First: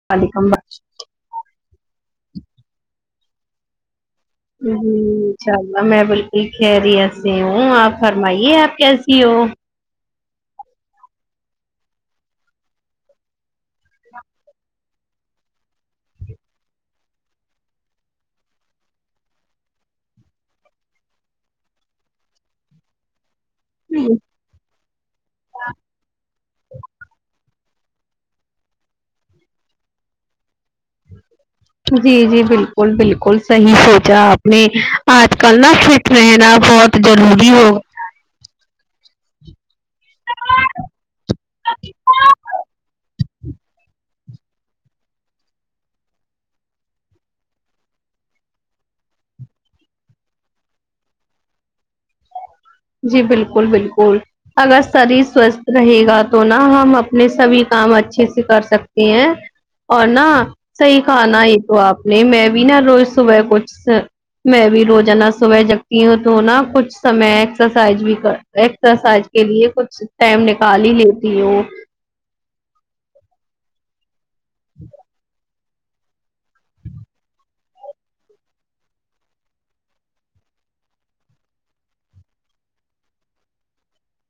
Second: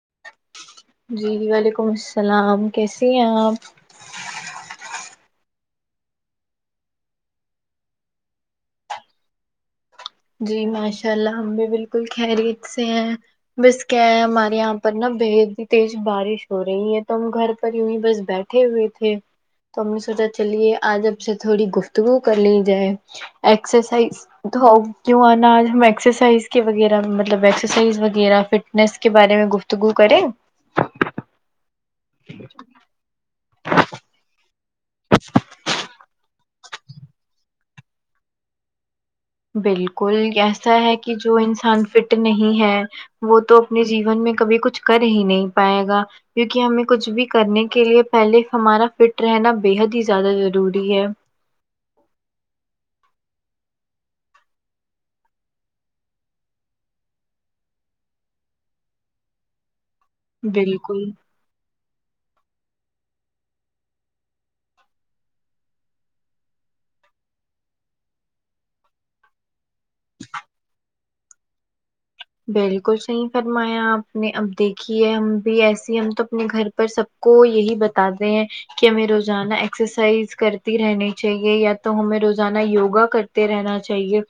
[inaudible] جی وعلیکم السلام کیسی ہیں آپ جی انشاء اللہ میں بالکل خیریت سے ہوں آپ فرمائیے آپ کیسی ہو جی ماشاء اللہ ہم بھی بالکل خریت سے ہیں بس کیا ہے ہمارے یہاں پر نہ بےد ہی تیز بارش ہو رہی ہے تو ہم گھر پر یوں ہی بس بیٹھے ہوئے تھے تو ہم نے سوچا چلیے آج اب سے تھوڑی گفتگو کر لی جائے ایکسرسائز تو کیوں نہ اج ہم ایکسرسائز کے وغیرہ مل مطلب ایکسرسائز وغیرہ فٹنس کے بارے میں گفتگو کریں جی جی بالکل بالکل صحیح سوچا آپ نہ آج کل نہا فٹ رہنا بہت ضروری ہو بالکل ایسا ہے کہ جو انسان فٹ نہیں ہے وہ تو اپنے جیون میں کبھی کچھ کر ہی نہیں پائے گا کیونکہ ہمیں کچھ بھی کرنے کے لیے پہلے ہمارا فٹ رہنا بےحد ہی زیادہ ضروری ہے جی بالکل بالکل اگر شریر سوستھ رہے گا تو نا ہم اپنے سبھی کام اچھے سے کر سکتے ہیں اور نہا صحیح بالکل کہانا یہ تو آپ نے میں بھی نا روز صبح کچھ میں بھی روزانہ صبح جگتی ہوں تو نا کچھ سمے ایکسائز بھی کر ایکسرسائز کے لیے کچھ ٹائم نکال ہی لیتی ہوں بالکل صحیح فرمایا آپ نے اب دیکھیے ہم بھی ایسی ہم تو اپنے گھر پر سب کو یہی بتاتے ہیں کہ ہمیں روزانہ ایکسرسائز کرتی رہنی چاہیے یا تو ہمیں روزانہ یوگا کر تے رہنا چاہیے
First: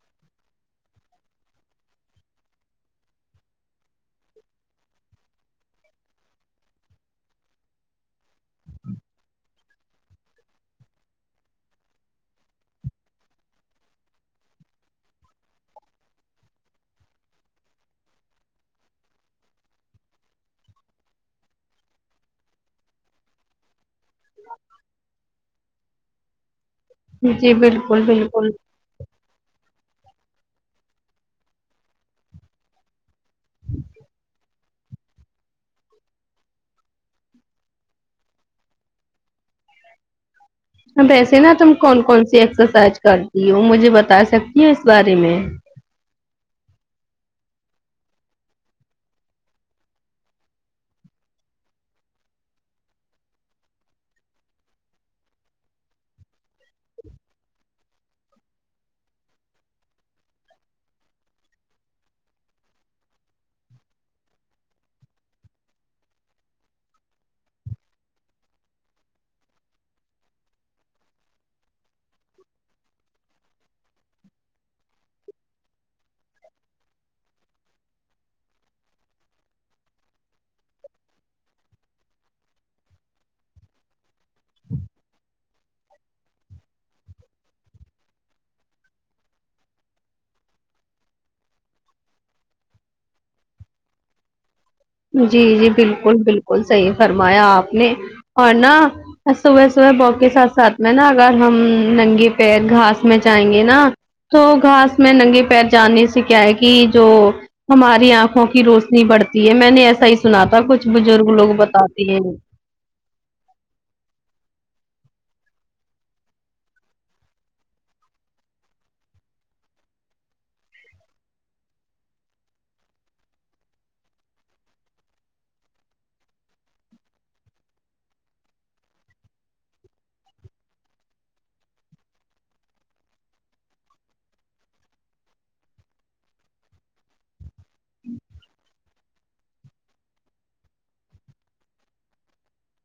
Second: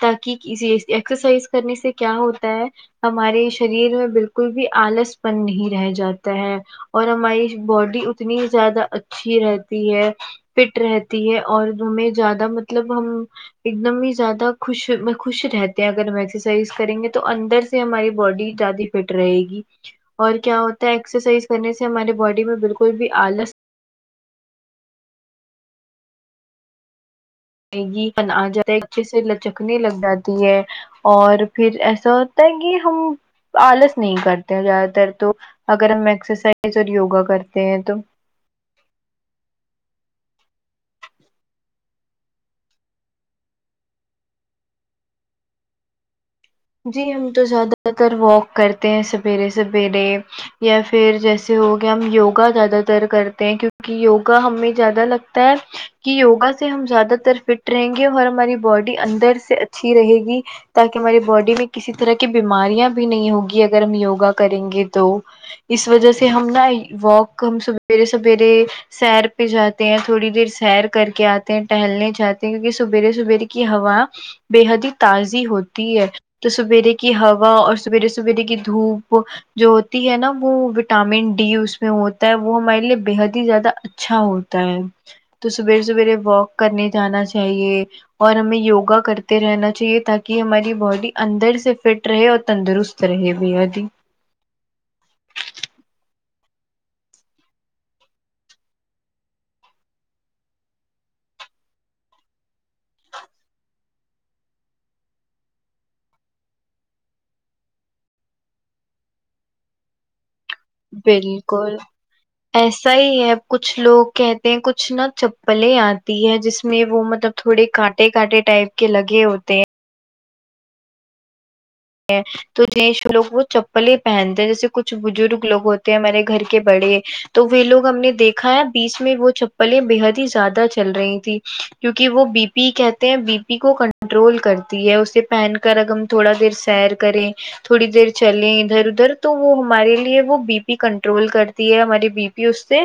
تاکہ کسی ایکسرسائز کرنے سے کیا ہو تا ہے ہمارے شریر میں بالکل بھی آلس پن نہیں رہ جاتا ہے اور ہماری باڈی اتنی ہی زیادہ اچھی رہتی ہے فٹ رہتی ہے اور ہمیں زیادہ مطلب ہم ایک دم ہی زیادہ خوش میں خوش رہتے ہیں اگر ہم ایکسرسائز کریں گے تو تو اندر سے ہماری باڈی زیادی فٹ رہے گی اور کیا ہوتا ہے ایکسرسائز کرنے سے ہمارے باڈی میں بالکل بھی آلس [inaudible] جی [inaudible] بالکل بالکل ایسے لچکنے لگ جاتی ہے اور پھر ایسا ہوتا ہے کی ہم آلس نہیں کرتے ہیں زیادہ تر تو اگر ہم ایکسرسائز اور یوگا کرتے ہیں تو ا ویسے نا تم کون کون سی ایکسرسائز کرتی ہو مجھے بتا سکتی ہو اس بارے میں جی ہم تو زیادہ تر واک کرتے ہیں سویرے سویرے یا پھر جیسے ہوگیا ہم یوگا زیادہ تر کرتے ہیں کیونکہ یوگا ہمیں زیادہ لگتا ہے کہ یوگا سے ہم زیادہ تر فٹ رہیں گے اور ہماری باڈی اندر سے اچھی رہے گی تاکہ ہماری باڈی میں کسی طرح کی بیماریاں بھی نہیں ہوگی اگر ہم یوگا کریں گے تو اس وجہ سے ہم نا واک ہم سویرے سویرے سیر پہ جاتے ہیں تھوڑی دیر سیر کر کے آتے ہیں ٹہلنے جاتے ہیں کیونکہ سبیرے سویرے کی ہوا بے حد ہی تازی ہوتی ہے تو سویرے کی ہوا اور سویرے سویرے کی دھوپ جو ہوتی ہے نا وہ وٹامن ڈی اس میں ہوتا ہے وہ ہمارے لیے بےحد ہی زیادہ اچھا ہو تا ہے تو سویر سویرے واک کرنے جانا چاہیے اور ہمیں یوگا کرتے رہنا چاہیے تاکہ ہماری باڈی اندر سے فٹ رہے اور تندرست رہے بےحد ہی جی جی بالکل بالکل صحیح فرمایا آپ نے اور نا اور صبح صبح واک کے ساتھ ساتھ میں نا اگر ہم ننگے پیر گھاس میں جائیں گے نا تو گھاس میں ننگے پیر جانے سے کیا ہے کی جو ہماری آنکھوں کی روشنی بڑھتی ہے میں نے ایسا ہی سنا تھا کچھ بزرگ لوگ بالکل بتاتے ہیں ایسا ہی ہے کچھ لوگ کہتے ہیں کچھ نا چپلیں آتی ہے جس میں وہ مطلب تھوڑے کانٹے کانٹے ٹائپ کے لگے ہوتے ہیں تو جنٹس لوگ وہ چپلیں پہنتے ہیں جیسے کچھ بزرگ لوگ ہوتے ہیں ہمارے گھر کے بڑے تو وہ لوگ ہم نے دیکھا ہے بیچ میں وہ چپلیں بےحد ہی زیادہ چل رہی تھی کیونکہ وہ بی پی کہتے ہیں بی پی کو کنٹرول کرتی ہے اسے پہن کر اگر ہم تھوڑا دیر سیر کریں تھوڑی دیر چلے ادھر ادھر تو وہ ہمارے لیے وہ بی پی کنٹرول کرتی ہے ہمارے بی پی اس سے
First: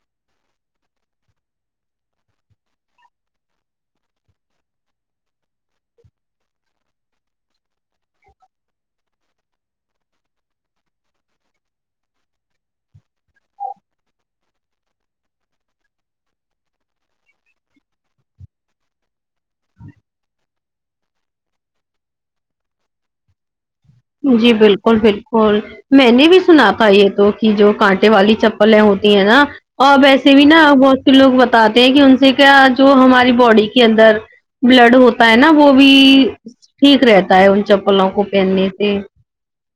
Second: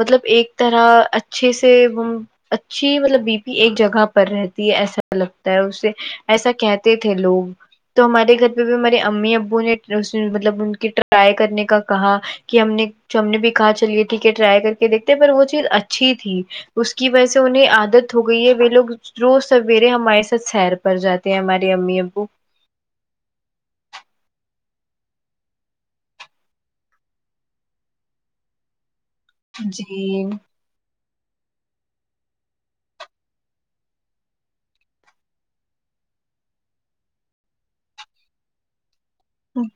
مطلب ایک طرح اچھے سے وہ اچھی مطلب بی پی ایک جگہ پر رہتی ہے ایسا لگتا ہے اسے ایسا کہتے تھے لوگ تو ہمارے گھر پہ بھی ہمارے امی ابو نے اس نے مطلب ان کی ٹرائی کرنے کا کہا کہ ہم نے جو ہم نے بھی کہا چلیے ٹھیک ہے ٹرائی کر کے دیکھتے پر وہ چیز اچھی تھی اس کی وجہ سے انہیں عادت ہو گئی ہے وہ لوگ روز سویرے ہمارے ساتھ سیر پر جاتے ہیں ہمارے امی ابو جی بالکل بالکل میں نے بھی سنا تھا یہ تو کہ جو کانٹے والی چپلیں ہوتی ہیں نا اور جی ویسے بھی نا بہت سے لوگ بتاتے ہیں کہ ان سے کیا جو ہماری باڈی کے اندر بلڈ ہوتا ہے نا وہ بھی ٹھیک رہتا ہے ان چپلوں کو پہننے سے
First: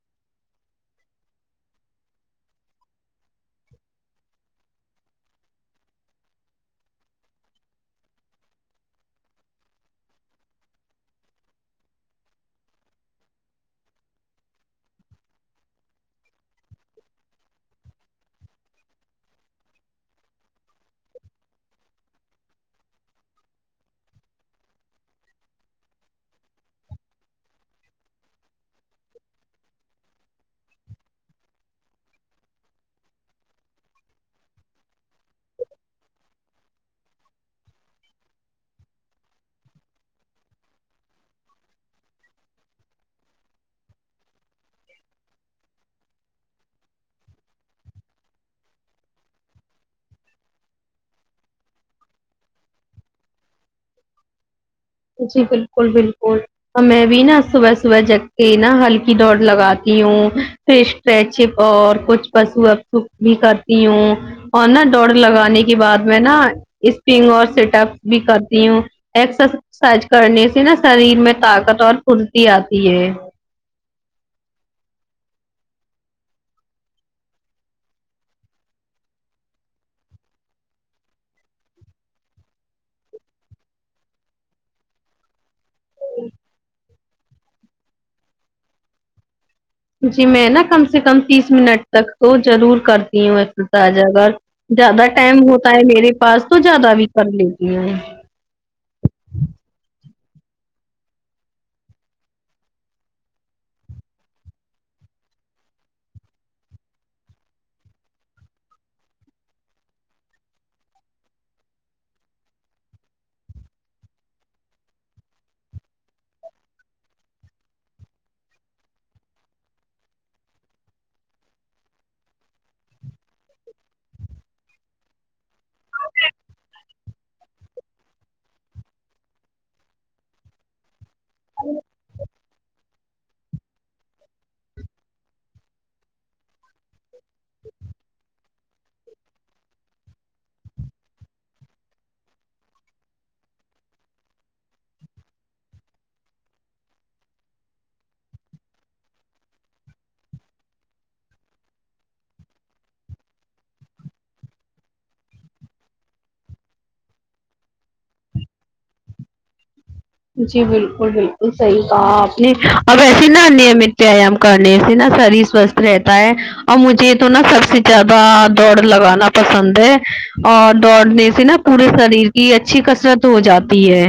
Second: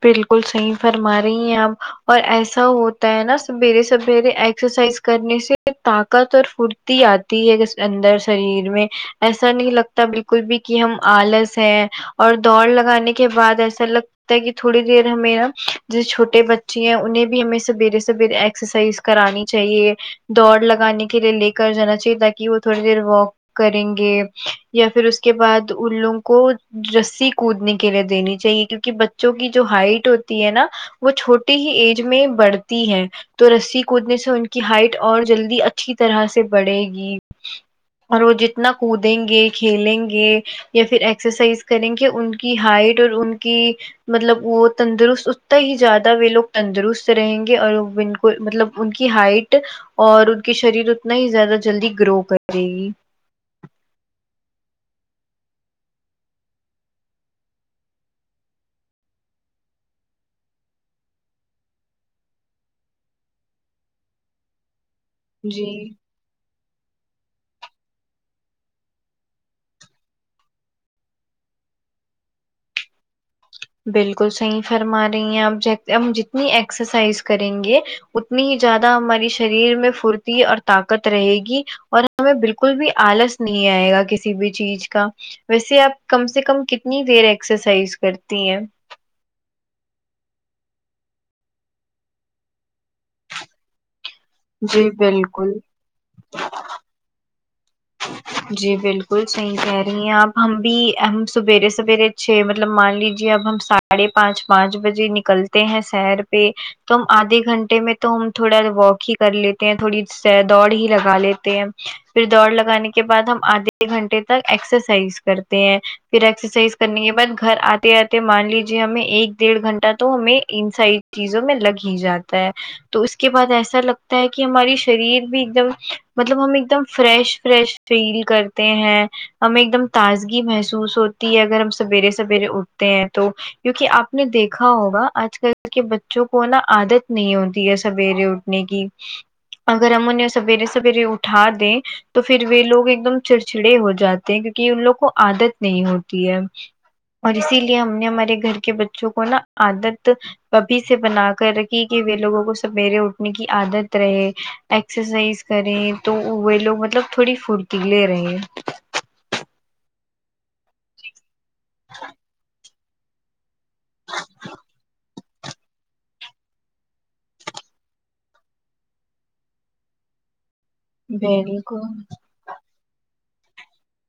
بالکل صحیح فرما رہی ہیں آپ اور ایسا ہوتا ہے نا سویرے سویرے ایکسرسائز کرنے سے طاقت اور پھرتی آتی ہے اندر شریر میں ایسا نہیں لگ تا بالکل بھی کہ ہم آلس ہیں اور دوڑ لگانے کے بعد ایسا لگ کہ تھوڑی دیر ہمیں نا جو چھوٹے بچے ہیں انہیں بھی ہمیں سویرے سویرے ایکسرسائز کرانی چاہیے دوڑ لگانے کے لیے لے کر جانا چاہیے تاکہ وہ تھوڑی دیر واک کریں گے یا پھر اس کے بعد ان لوگوں کو رسی کودنے کے لیے دینی چاہیے کیونکہ بچوں کی جو ہائٹ ہوتی ہے نا وہ چھوٹی ہی ایج میں بڑھتی ہے تو رسی کودنے سے ان کی ہائٹ اور جلدی اچھی طرح سے بڑھے گی اور وہ جتنا کودیں گے کھیلیں گے یا پھر ایکسرسائز کریں گے ان کی ہائٹ اور ان کی مطلب وہ تندرست اتنا ہی زیادہ وہ لوگ تندرست رہیں گے اور وہ بل کل مطلب ان کی ہائٹ اور ان کی شریر اتنا ہی زیادہ جلدی گرو کردے گی جی بالکل بالکل تو میں بھی نا صبح صبح جگتے نا ہلکی دوڑ لگاتی ہوں فشچپ اور کچھ پش اپ بھی کرتی ہوں اور نا دوڑ لگانے کی جی بعد میں نا اسپنگ اور سیٹ اپ بھی کرتی ہوں ایکسر سائز کرنے سے نا شریر میں طاقت اور پھرتی آتی ہے بالکل صحیح فرما رہی ہیں آپ جت ہم جتنی ایکسرسائز کریں گے اتنی ہی زیادہ ہماری شریر میں پھرتی اور طاقت رہے گی اور ہمیں بالکل بھی آلس نہیں آئے گا کسی بھی چیز کا ویسے آپ کم سے کم کتنی دیر ایکسرسائز کرتی ہیں جی میں نا کم سے کم تیس منٹ تک تو ضرور کرتی ہوں ایکسرسائز اگر جی زیادہ ٹائم بالکل ہوتا ہے میرے پاس تو زیادہ بھی کر لیتی ہے جی بالکل صحیح کہہ رہی ہیں اپ ہم بھی ہم سویرے سویرے چھ مطلب مان لیجیے اب ہم سات ساڑھے پانچ پانچ بجے نکلتے ہیں سیر پہ تو ہم آدھے گھنٹے میں تو ہم تھوڑا واک ہی کر لیتے ہیں تھوڑی س دوڑ ہی لگا لیتے ہیں پھر دوڑ لگانے کے بعد ہم آدھے گھنٹے تک ایکسرسائز کرتے ہیں پھر ایکسرسائز کرنے کے بعد گھر آتے آتے مان لیجے ہمیں ایک ڈیڑھ گھنٹہ تو ہمیں انسائیڈ چیزوں میں لگ ہی جاتا ہے تو اس کے بعد ایسا لگتا ہے کہ ہماری شریر بھی ایک دم مطلب ہم ایک دم فریش فریش فیل کرتے ہیں ہمیں ایک دم تازگی محسوس ہو تی ہے اگر ہم سویرے سویرے اٹھ تے ہیں تو کیونکہ آپ نے دیکھا ہوگا آج کل کے بچوں کو نا عادت نہیں ہوتی ہے سویرے اٹھ نے کی اگر ہم انھیں سویرے سویرے اٹھا دیں تو پھر وہ لوگ ایک دم چھڑچھڑے ہو جاتے ہیں کیونکہ ان لوگ کو عادت نہیں ہوتی ہے اور اسی لیے ہم نے ہمارے گھر کے بچوں کو نا عادت ابھی سے بنا کر رکھی کہ وہ لوگوں کو سویرے اٹھنے کی عادت رہے ایکسرسائز کریں تو وے لوگ مطلب تھوڑی پھرتیلے رہیں جی بالکل بالکل صحیح کہا آپ نے اب ویسے نہ وتیام کرنے سے نا شریر سوتھ رہتا ہے اور مجھے تو نا سب سے زیادہ دوڑ لگانا پسند ہے اور دوڑنے سے نا پورے بالکل شریر کی اچھی کثرت ہو جاتی ہے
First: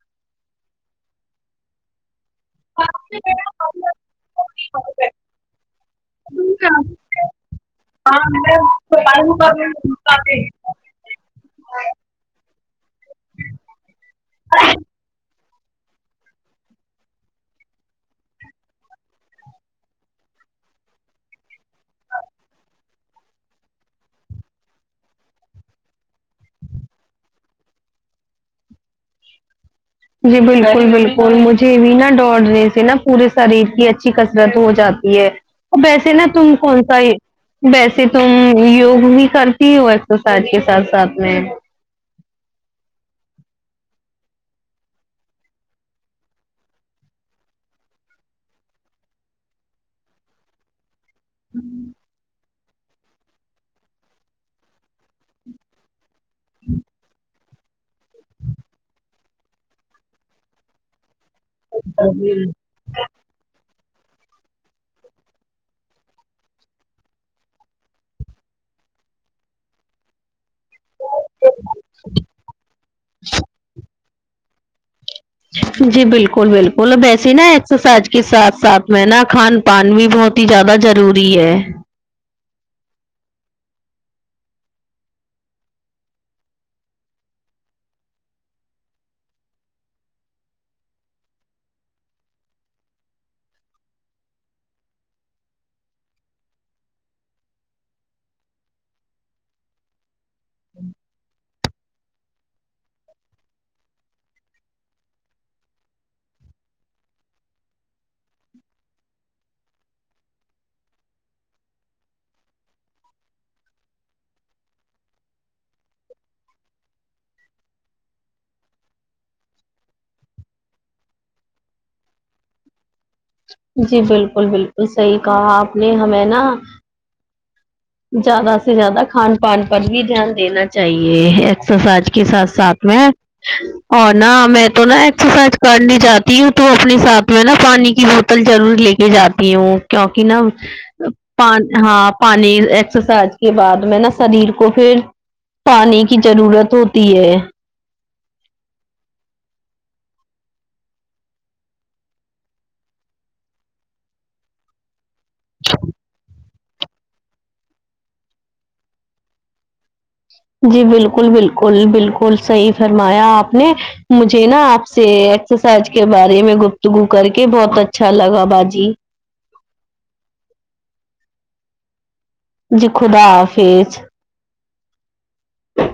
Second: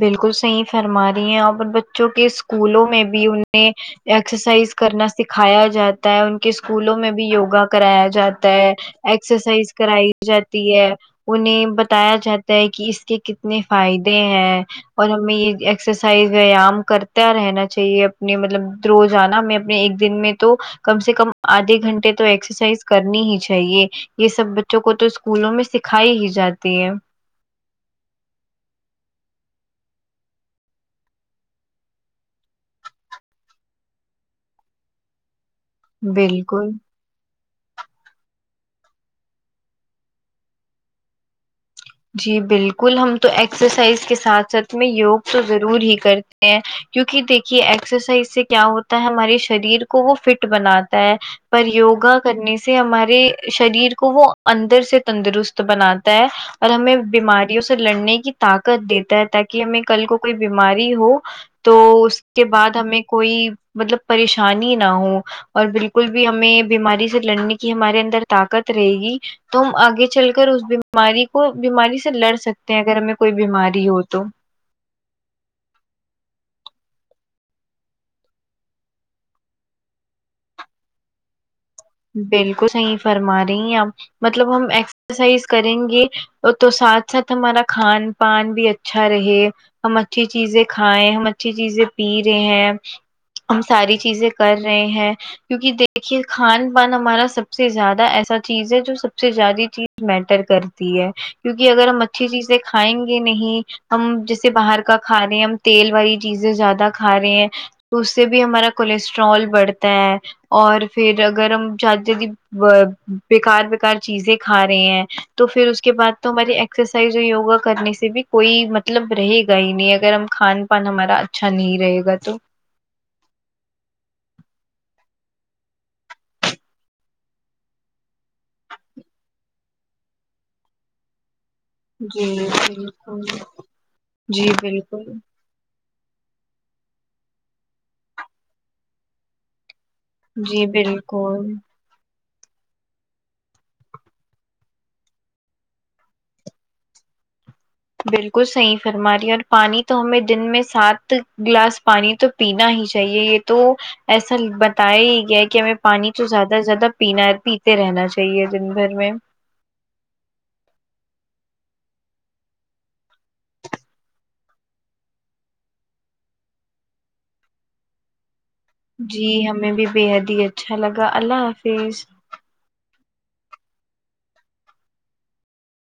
بالکل صحیح فرما رہی ہیں اور بچوں کے اسکولوں میں بھی انہیں ایکسرسائز کرنا سکھایا جاتا ہے ان کے اسکولوں میں بھی یوگا کرایا جاتا ہے ایکسرسائز کرائی جاتی ہے انہیں بتایا جاتا ہے کہ اس کے کتنے فائدے ہیں اور ہمیں یہ ایکسرسائز ویام کرتا رہنا چاہیے اپنے مطلب روزآنا میں ہمیں ایک دن میں تو کم سے کم آدھے گھنٹے تو ایکسرسائز کرنی ہی چاہیے یہ سب بچوں کو تو اسکولوں میں سکھائی ہی جاتی ہے جی بالکل بالکل مجھے بھی نا دوڑنے سے نا پورے شریر کی اچھی کسرت ہو جا ہے ویسے نا تم بالکل کون سا ہی ویسے تم یوگ بھی کرتی ہو ایکسرسائز کے ساتھ ساتھ میں جی بالکل ہم تو ایکسرسائز کے ساتھ ساتھ میں یوگ تو ضرور ہی کر تے ہیں کیونکہ دیکھیے ایکسرسائز سے کیا ہوتا ہے ہمارے شریر کو وہ فٹ بنا تا ہے پر یوگا کرنے سے ہمارے شریر کو وہ اندر سے تندرست بناتا ہے اور ہمیں بیما ریوں سے لڑنے کی طاقت دیتا ہے تاکہ ہمیں کل کو کوئی بیماری ہو تو اس کے بعد ہمیں کوئی مطلب پریشانی نہ ہو اور بالکل بھی ہمیں بیماری سے لڑنے کی ہمارے اندر طاقت رہے گی تم آگے چل کر اس بیماری وہ بیماری سے لڑ سکتے ہیں اگر ہمیں کوئی بیماری ہو تو جی بالکل بالکل ویسے نا ایکسرسائز کے ساتھ ساتھ میں نا کھان پان بھی بہت ہی زیادہ ضروری ہے بالکل صحیح فرما رہی ہیں آپ مطلب ہم اکس اسائز کریں گے تو ساتھ ساتھ ہمارا کھان پان بھی اچھا رہے ہم اچھی چیزیں کھائیں ہم اچھی چیزیں پی رہے ہیں ہم ساری چیزیں کر رہے ہیں کیونکہ دیکھیے کھان پان ہمارا سب سے زیادہ ایسا چیز ہے جو سب سے زیادی چیز میٹر کرتی ہے کیونکہ اگر ہم اچھی چیزیں کھائیں گے نہیں ہم جیسے باہر کا کھا رہے ہیں ہم تیل والی چیزیں زیادہ کھا رہے ہیں تو اس سے بھی ہمارا کولیسٹرول بڑھتا ہے اور پھر اگر ہم چاہتے ہیں کے با بےکار بے کار چیزیں کھا رہے ہیں تو پھر اس کے بعد تو ہمارے ایکسرسائز اور یوگا کرنے سے بھی کوئی مطلب رہے گا ہی نہیں اگر ہم کھان پان ہمارا اچھا نہیں رہے گا تو جی بالکل بالکل صحیح کہا آپ نے ہمیں نا زیادہ سے زیادہ کھان پان پر بھی دھیان دینا چاہیے ایکسرسائز کے جی ساتھ ساتھ میں بالکل اور نہ جی ہمیں تو نہ بالکل ایکسرسائز کرنے جاتی ہوں تو اپنے ساتھ میں نا پانی کی بوتل ضرور لے کے جاتی ہوں کیونکہ نہ جی بالکل پان ہاں پانی ایکسرسائز کے بعد میں نا شریر کو پھر پانی کی ضرورت ہوتی ہے بالکل صحیح فرمارہی اور پانی تو ہمیں دن میں سات گلاس پانی تو پینا ہی چاہیے یہ تو ایسا بتائی گیا ہے کہ ہمیں پانی تو زیادہ سے زیادہ پینا ہے پیتے رہنا چاہیے دن بھر میں جی بالکل بالکل بالکل صحیح فرمایا آپ نے مجھے نا آپ سے ایکسرسائز کے بارے میں گفتگو کر کے بہت اچھا لگا باجی جی ہمیں بھی بےحد ہی اچھا لگا اللہ حافظ جی خدا حافظ